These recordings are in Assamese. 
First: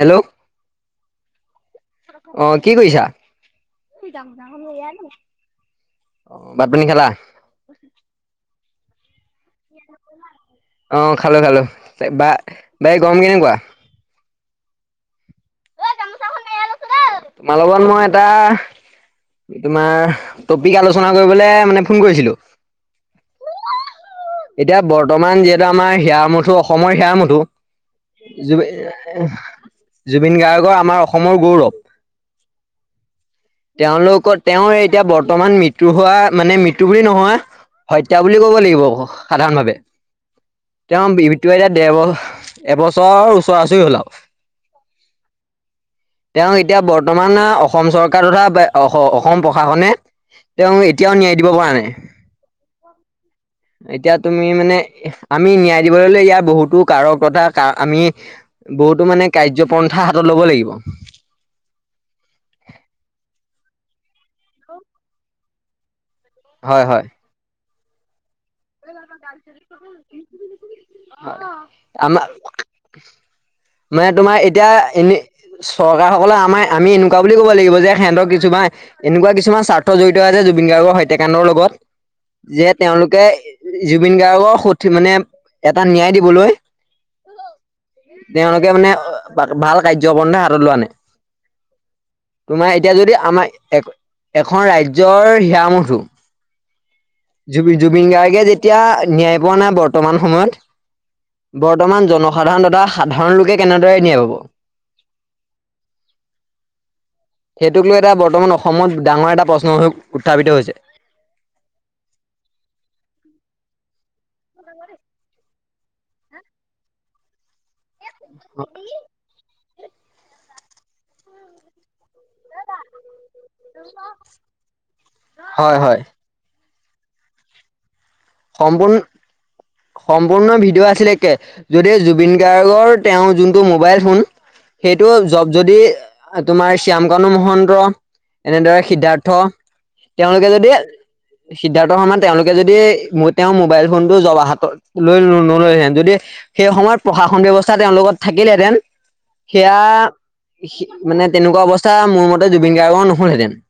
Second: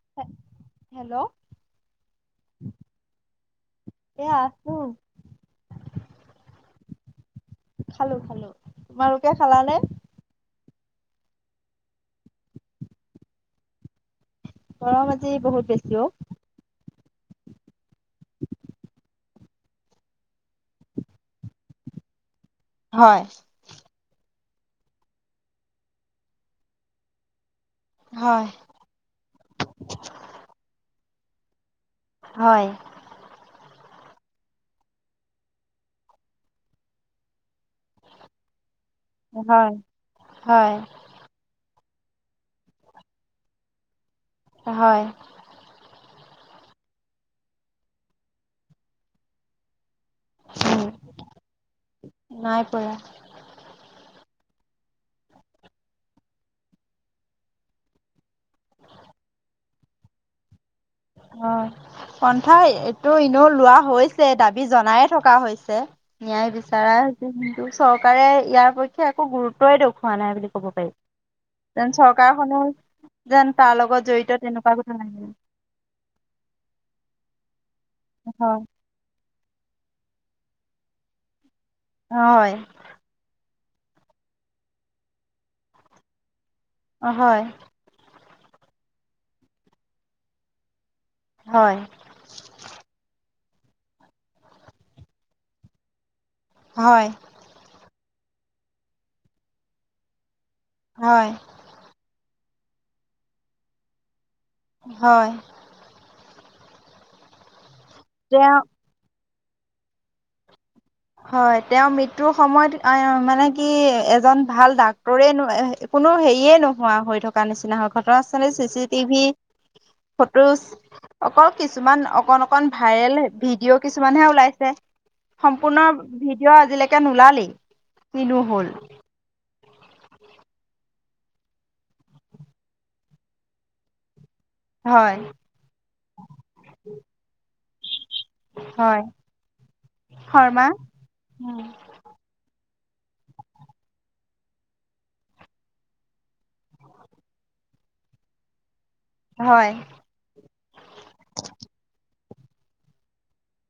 Hello hello? অ', কি কৰিছা? এয়া আছো ভাত পানী খালা? খালো খালো, তোমালোকে খালানে? অ', খালো খালো, বা বাকী গৰম কেনেকুৱা। গৰম আজি বহুত বেছি অ'। তোমাৰ লগত মই এটা তোমাৰ টপিক আলোচনা কৰিবলে মানে ফোন কৰিছিলো। হয়। এতিয়া বৰ্তমান যিহেতু আমাৰ হিয়া আমুঠু, অসমৰ হিয়া আমুঠু। হয় জুবিন জুবিন গাৰ্গৰ আমাৰ অসমৰ গৌৰৱ। হয়। তেওঁলোকৰ তেওঁৰ এতিয়া বৰ্তমান মৃত্যু হোৱা মানে মৃত্যু বুলি নহয় হত্যা বুলি কব লাগিব সাধাৰণ হয় হয় ভাৱে দুহেজাৰ তে, এবছৰৰ ওচৰা উচৰি হয়। তেওঁ এতিয়া বৰ্তমান অসম চৰকাৰ তথা অসম প্ৰশাসনে তেওঁ উম এতিয়াও ন্যায় দিব পৰা নাই। নাই পৰা। এতিয়া তুমি মানে আমি ন্যায় দিবলে হলে, ইয়াৰ বহুতো কাৰক তথা আমি বহুতো মানে কাৰ্যপন্থা হাতত ল'ব লাগিব। অ'। পন্থা এইটো এনেও লোৱা হৈছে, দাবী জনাই থকা হৈছে। ন্যায় হয় বিচাৰাৰ হয় চৰকাৰে ইয়াৰ পক্ষে একো গুৰুত্বই দেখুওৱা নাই বুলি ক'ব পাৰি, যেন আমাৰ চৰকাৰ খনৰ যেন তাৰ লগত মানে তোমাৰ জড়িত এতিয়া তেনেকুৱা কথা এনে চৰকাৰ সকলে আমাৰ আমি এনেকুৱা বুলি ক'ব লাগিব যে সিহঁতক হয় কিছুমান এনেকুৱা কিছুমান স্বাৰ্থ জড়িত আছে জুবিন গাৰ্গৰ হত্যাকাণ্ডৰ লগত হয়। যে তেওঁলোকে জুবিন গাৰ্গৰ সঠ মানে এটা ন্যায় দিবলৈ অ' হয়। তেওঁলোকে মানে ভাল কাৰ্যপন্থা হাতত লোৱা নাই। হয়। তোমাৰ এতিয়া যদি আমাৰ এখন ৰাজ্যৰ হিয়াৰ আমঠো। হয়। জুব জুবিন গাৰ্গে যেতিয়া ন্যায় পোৱা নাই বৰ্তমান সময়ত। হয়। বৰ্তমান জনসাধাৰণ তথা সাধাৰণ লোকে কেনেদৰে ন্যায় পাব? হয়। সেইটোক লৈ এটা বৰ্তমান তেওঁ অসমত ডাঙৰ এটা প্ৰশ্ন হৈ উত্থাপিত হৈছে। হয় তেওঁৰ মৃত্যুৰ সময়ত আ মানে কি এজন ভাল ডাক্তৰে নো কোনো হেৰিয়ে নোহোৱা হৈ থকা নিচিনা হয় ঘটনাস্থলী চি চি টিভি ফটোজ অকল কিছুমান অকন অকন কন ভাইৰেল ভিডিঅ' কিছুমানহে ওলাইছে। হয় সম্পূৰ্ণ হয় ভিডিঅ' আজিলৈকে নোলালেই। কিনো হ'ল সম্পূৰ্ণ সম্পূৰ্ণ ভিডিঅ' আছিলে কে যদি জুবিন গাৰ্গৰ তেওঁৰ যোনটো মোবাইল ফোন সেইটো হয় জব যদি আ তোমাৰ শ্যামকানু মহন্ত এনেদৰে হয় সিদ্ধাৰ্থ তেওঁলোকে শৰ্মা যদি সিদ্ধাৰ্থ শৰ্মা তেওঁলোকে যদি তেওঁৰ মোবাইল ফোনটো হাতত লৈ নল'লেহেঁতেন সেই সময়ত প্ৰশাসন ব্যৱস্থা তেওঁৰ লগত থাকিলেহেঁতেন হয় সেয়া মানে তেনেকুৱা অৱস্থা মোৰ মতে জুবিন গাৰ্গৰ নহ'লহেঁতেন।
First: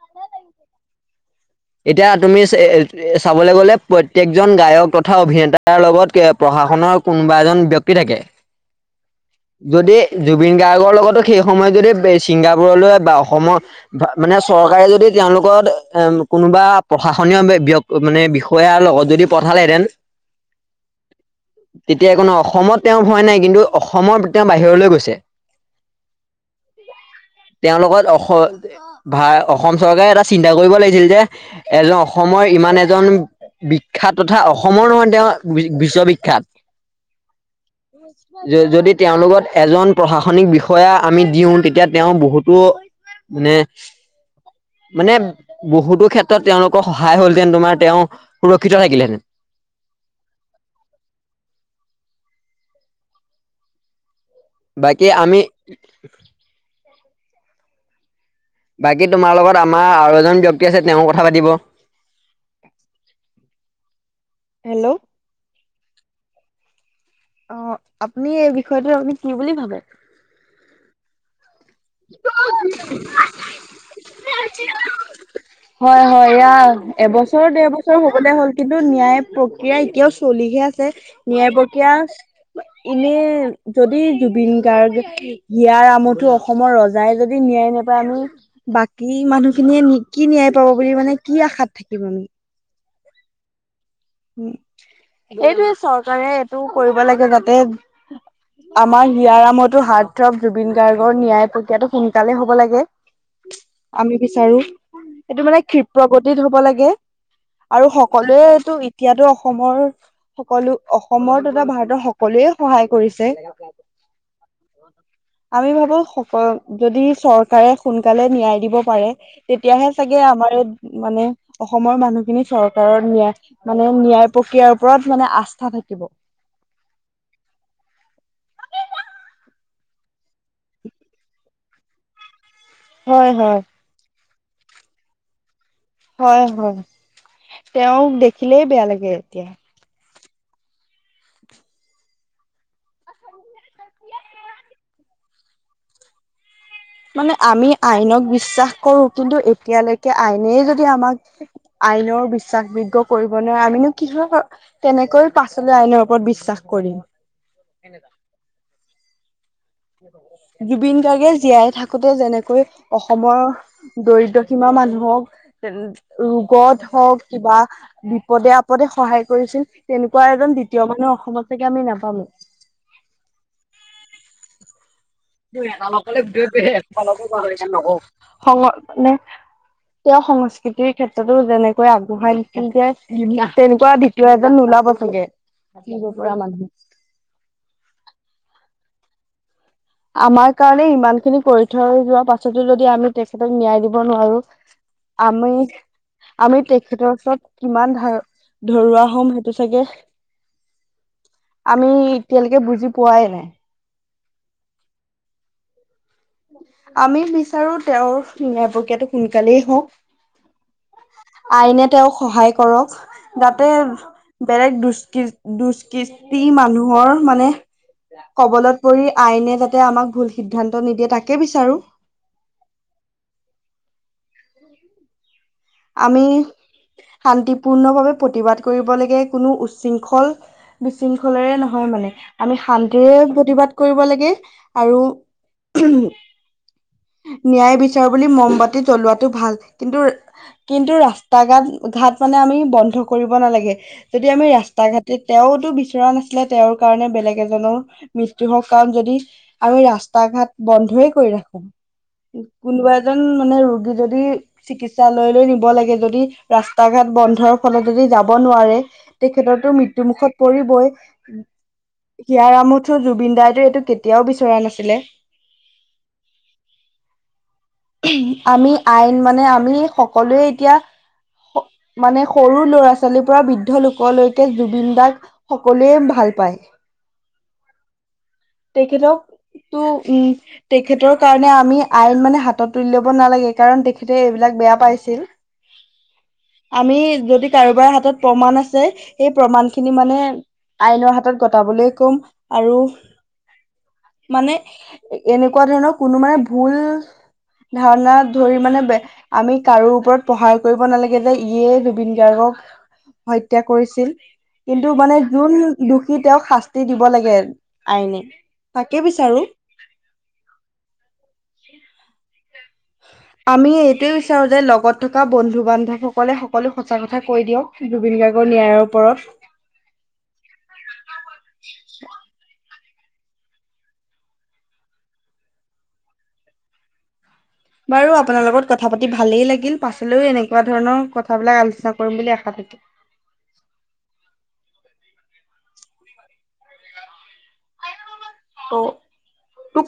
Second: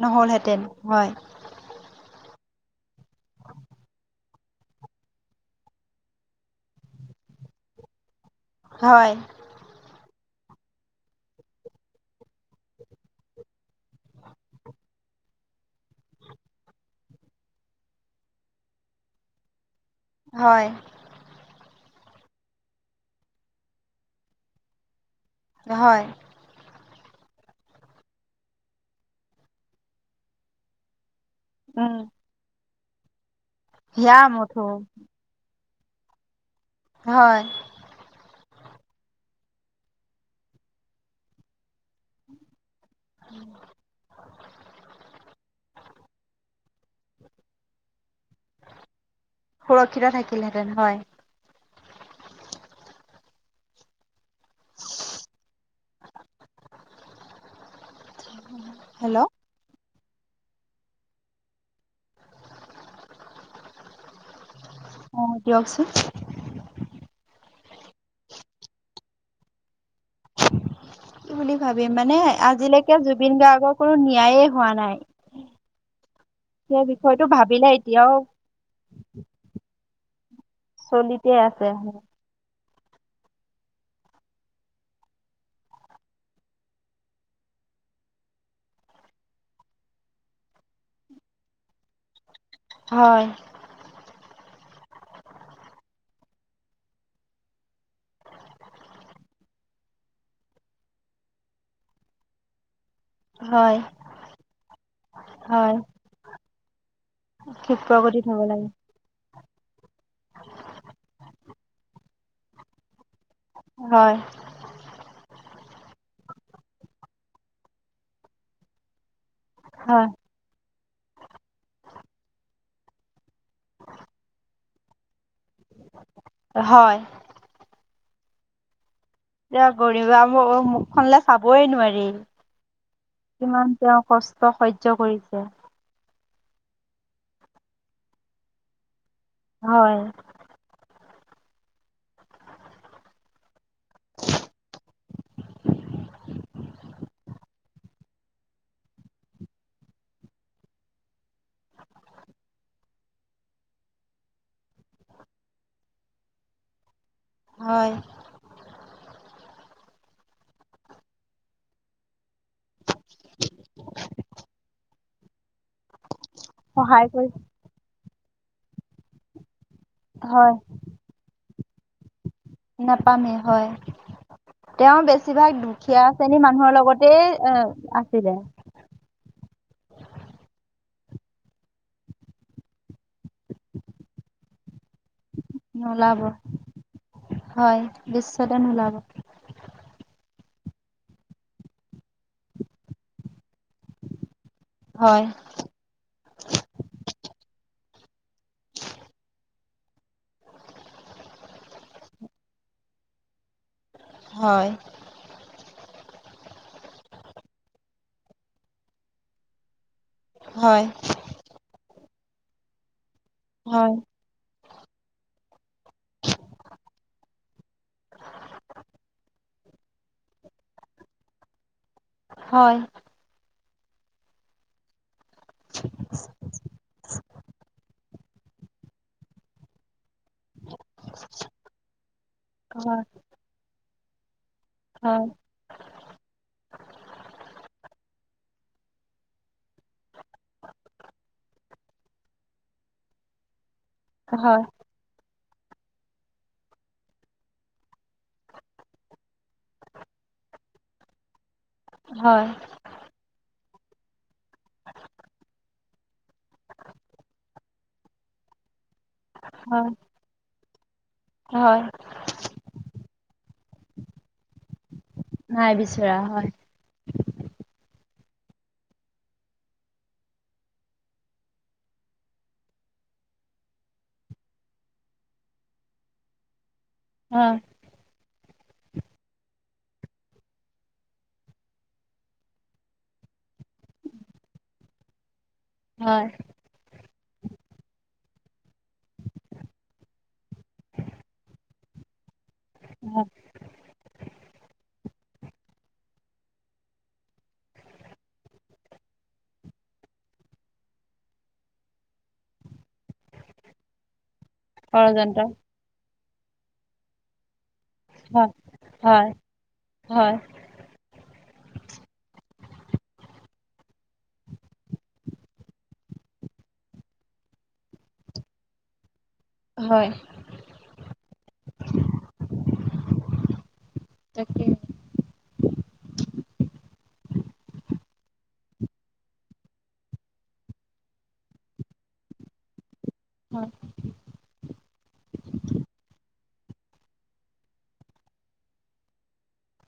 নহ'লহেঁতেন হয়। এতিয়া তুমি চে চাবলে গ'লে প্ৰত্যেকজন গায়ক তথা অভিনেতাৰ লগত কে প্ৰশাসনৰ কোনোবা এজন ব্যক্তি থাকে। হয়। যদি জুবিন গাৰ্গৰ লগতো সেই সময়ত যদি বে ছিংগাপুৰলৈ বা অসমৰ মানে চৰকাৰে যদি তেওঁৰ লগত এ কোনোবা প্ৰশাসনীয় বে ব্য মানে বিষয়া লগত যদি পঠালেহেঁতেন হয়। তেতিয়া একো নহ অসমত তেওঁ ভয় নাই কিন্তু অসমৰ তেওঁ বাহিৰলৈ গৈছে। হয়। [inaudible] তেওঁ লগত অস ভা অসম চৰকাৰে এটা চিন্তা কৰিব লাগিছিল যে এজন উম অসমৰ ইমান এজন হিয়া বিখ্যাত তথা মুথু অসমৰ নহয় তেওঁ বি বিশ্ববিখ্যাত। হয়। য যদি তেওঁৰ লগত এজন প্ৰশাসনিক বিষয়া আমি দিওঁ তেতিয়া তেওঁ বহুটো মানে, মানে বহুতো ক্ষেত্ৰত তেওঁলোকৰ সহায় হ'লহেঁতেন তোমাৰ তেওঁ সুৰক্ষিত থাকিলেহেঁতেন। সুৰক্ষিত থাকিলহেঁতেন হয়। বাকী আমি [unintelligible] বাকী তোমাৰ লগত আমাৰ আৰু এজন ব্যক্তি আছে তেওঁ কথা পাতিব। হেল্ল। অ দিয়কচোন। অ, আপুনি এই বিষয়টো আপুনি কি বুলি ভাবে? [unintelligible] কি বুলি ভাবিম মানে আজিলৈকে জুবিন গাৰ্গৰ কোনো ন্যায়েই হোৱা নাই। হয় হয় এইয়া সেই বিষয়টো এবছৰ, দেৰ ভাবিলে এতিয়াও হ'বলে হ'ল কিন্তু ন্যায় প্ৰক্ৰিয়া এতিয়াও চলিহে আছ ছে চলিতে ন্যায় আছে। প্ৰক্ৰিয়া ইনেই যদি জুবিন গাৰ্গ হিয়াৰ আমঠু অসমৰ অসমৰ ৰজাই যদি ন্যায় নাপায় আমি বাকী মানুহ খিনিয়ে নি কি ন্যায় পাব বুলি মানে কি আশাত থাকিম আমি। হয়। উ, এইটোয়ে চৰকাৰে এইটো কৰিব লাগে যাতে আমাৰ হিয়াৰ আমঠু হাৰ্থ জুবিন গাৰ্গৰ ন্যায় প্ৰক্ৰিয়াটো সোনকালে হ'ব লাগে। হয়, আমি বিচাৰোঁ। এইটো মানে হয় ক্ষীপ্ৰ গতিত হ'ব লাগে। আৰু ক্ষিপ্ৰ গতিত হ'ব লাগে। সকলোৱেটো এতিয়াতো অসমৰ সকলো অসমৰ তথা ভাৰতৰ সকলোৱে সহায় কৰিছে। হয়, আমি ভাবোঁ সকল যদি চৰকাৰে সোনকালে ন্যায় দিব পাৰে। তেতিয়াহে হয়, চাগে আমাৰ এই মানে অসমৰ মানুহখিনি চৰকাৰৰ ন্যায় মানে ন্যায় প্ৰক্ৰিয়াৰ ওপৰত মানে আস্থা থাকিব। হয়। এতিয়া গৰিমা বৌ মুখখনলে চাবই নোৱাৰি, হয় হয় কিমান তেওঁ কষ্ট সহ্য কৰিছে। হয়, হয়, তেওঁক দেখিলেই বেয়া লাগে এতিয়া। হয়। মানে আমি আইনক বিশ্বাস কৰোঁ। কিন্তু এতিয়ালৈকে আইনেই যদি আমাক আইনৰ বিশ্বাস যোগ্যক কৰিব নোৱাৰে। আমিনো কিহৰ তেনেকৈ পাছলৈ আইনৰ ওপৰত বিশ্বাস কৰিম। হয়। জুবিন গাৰ্গে জীয়াই থাকোটে যেনেকে কৈ অসমৰ দৰিদ্ৰ সীমা মানুহক ৰোগত সহায় হওঁক, কৰি কিবা বিপদে-আপদে সহায় কৰিছিল। তেনেকুৱা হয় এজন দ্বিতীয় মানুহ অসমত চাগে আমি নাপামেই। নাপামেই হয়। তেওঁ বেছি বেছিভাগ দুখীয়া শ্ৰেণীৰ মানুহৰ লগতে আছিলে। সং মানে তেওঁ সংস্কৃতিৰ ক্ষেত্ৰতো যেনেকৈ আগবঢ়াই নিছিল যে তেনেকুৱা দ্বিতীয় এজন নোলাব চাগে! নোলাব হয়, বিশ্বতে নোলাব। আমাৰ কাৰণে ইমান খিনি কৰি থৈ যোৱা পাছতোঁ যদি আমি তেখেতক ন্যায় দিব নোৱাৰোঁ। হয়। আমি আমি তেখেতৰ ওচৰত কিমান ধা ধৰুৱা হ'ম সেইটো চাগে আমি এতিয়ালৈকে বুজি পোৱাই নাই। হয়। আমি বিচাৰোঁ তেওঁৰ ন্যায় প্ৰক্ৰিয়াটো সোনকালেই হওঁক। হয়। আইনে তেওঁক সহায় কৰক যাতে হয়, বেলেগ দুষ্কৃ-দুষ্কৃষ্টি মানুহৰ মানে কবলত পৰি আইনে যাতে আমাক ভুল সিদ্ধান্ত নিদিয়ে তাকে বিচাৰোঁ। হয়। [inaudible] আমি শান্তিপূৰ্ণভাৱে প্ৰতিবাদ কৰিব লাগে, কোনো উশৃংখল বিশৃংখলেৰে নহয় মানে আমি হয়, শান্তিৰে প্ৰতিবাদ কৰিব লাগে। আৰু হয়, ন্যায় বিচাৰ বুলি মমবাতি জ্বলোৱাটো ভাল। কিন্তু কিন্তু ৰাস্তা, ঘাট ঘাট মানে আমি বন্ধ কৰিব নালাগে, যদি আমি হয়, ৰাস্তা ঘাট তেওঁ টো বিচৰা নাছিলে, তেওঁৰ কাৰণে বেলেগ এজনৰ মৃত্যুৰ হওক, কাৰণ যদি আৰু এই ৰাস্তা, ঘাট বন্ধইে কৰি ৰাখে, হয়, কোনোবা এজন মানে ৰোগী যদি চিকিৎসালয়লৈ নিব লাগে, যদি ৰাস্তা ঘাট বন্ধৰ ফলত যদি যাব নোৱাৰে তেখেতৰতো হয়, মৃত্যুমুখত পৰিবই। হয়, হিয়াৰ আমঠু জুবিন দাই ত এইটো কেতিয়াও বিচৰা নাছিলে। নাই বিচৰা হয়। আমি আইন মানে আমি সকলোৱে এতিয়া মানে সৰু ল'ৰা ছোৱালীৰ পৰা বৃদ্ধ লোকলৈকে জুবিন দাক সকলোৱে ভাল পায়। অঁ। তেখেতক তো উম তেখেতৰ কাৰণে আমি আইন মানে হাতত তুলি ল'ব নালাগে কাৰণ তেখেতে এইবিলাক বেয়া পাইছিল। হয়। আমি যদি কাৰোবাৰ হাতত প্ৰমাণ আছে, সেই প্ৰমাণ খিনি মানে আইনৰ হাতত গটাবলৈ কম আৰু হয়, মানে এনেকুৱা ধৰণৰ কোনো মানে ভুল ধাৰণাত ধৰি মানে বে আমি কাৰো ওপৰত প্ৰহাৰ কৰিব নালাগে যে ইয়ে জুবিন গাৰ্গক হত্যা কৰিছিল, কিন্তু মানে ষড়যন্ত্ৰ যোন দোষী তেওঁক শাস্তি দিব লাগে। আইনে। হয় তাকে হয় বিচাৰো হয়। আমি এইটোৱে বিচাৰো যে লগত থকা বন্ধু বান্ধৱ সক কলে সকলো সঁচা কথা কৈ দিয়ক জুবিন গাৰ্গৰ ন্যায়ৰ ওপৰত। হয়। তাকে। বাৰু আপোনাৰ লগত কথা পাতি ভালেই লাগিল, পাছলৈও এনেকুৱা ধৰণৰ কথাবিলাক আলোচনা কৰিম বুলি আশা থাকিল। হয়। ত তোক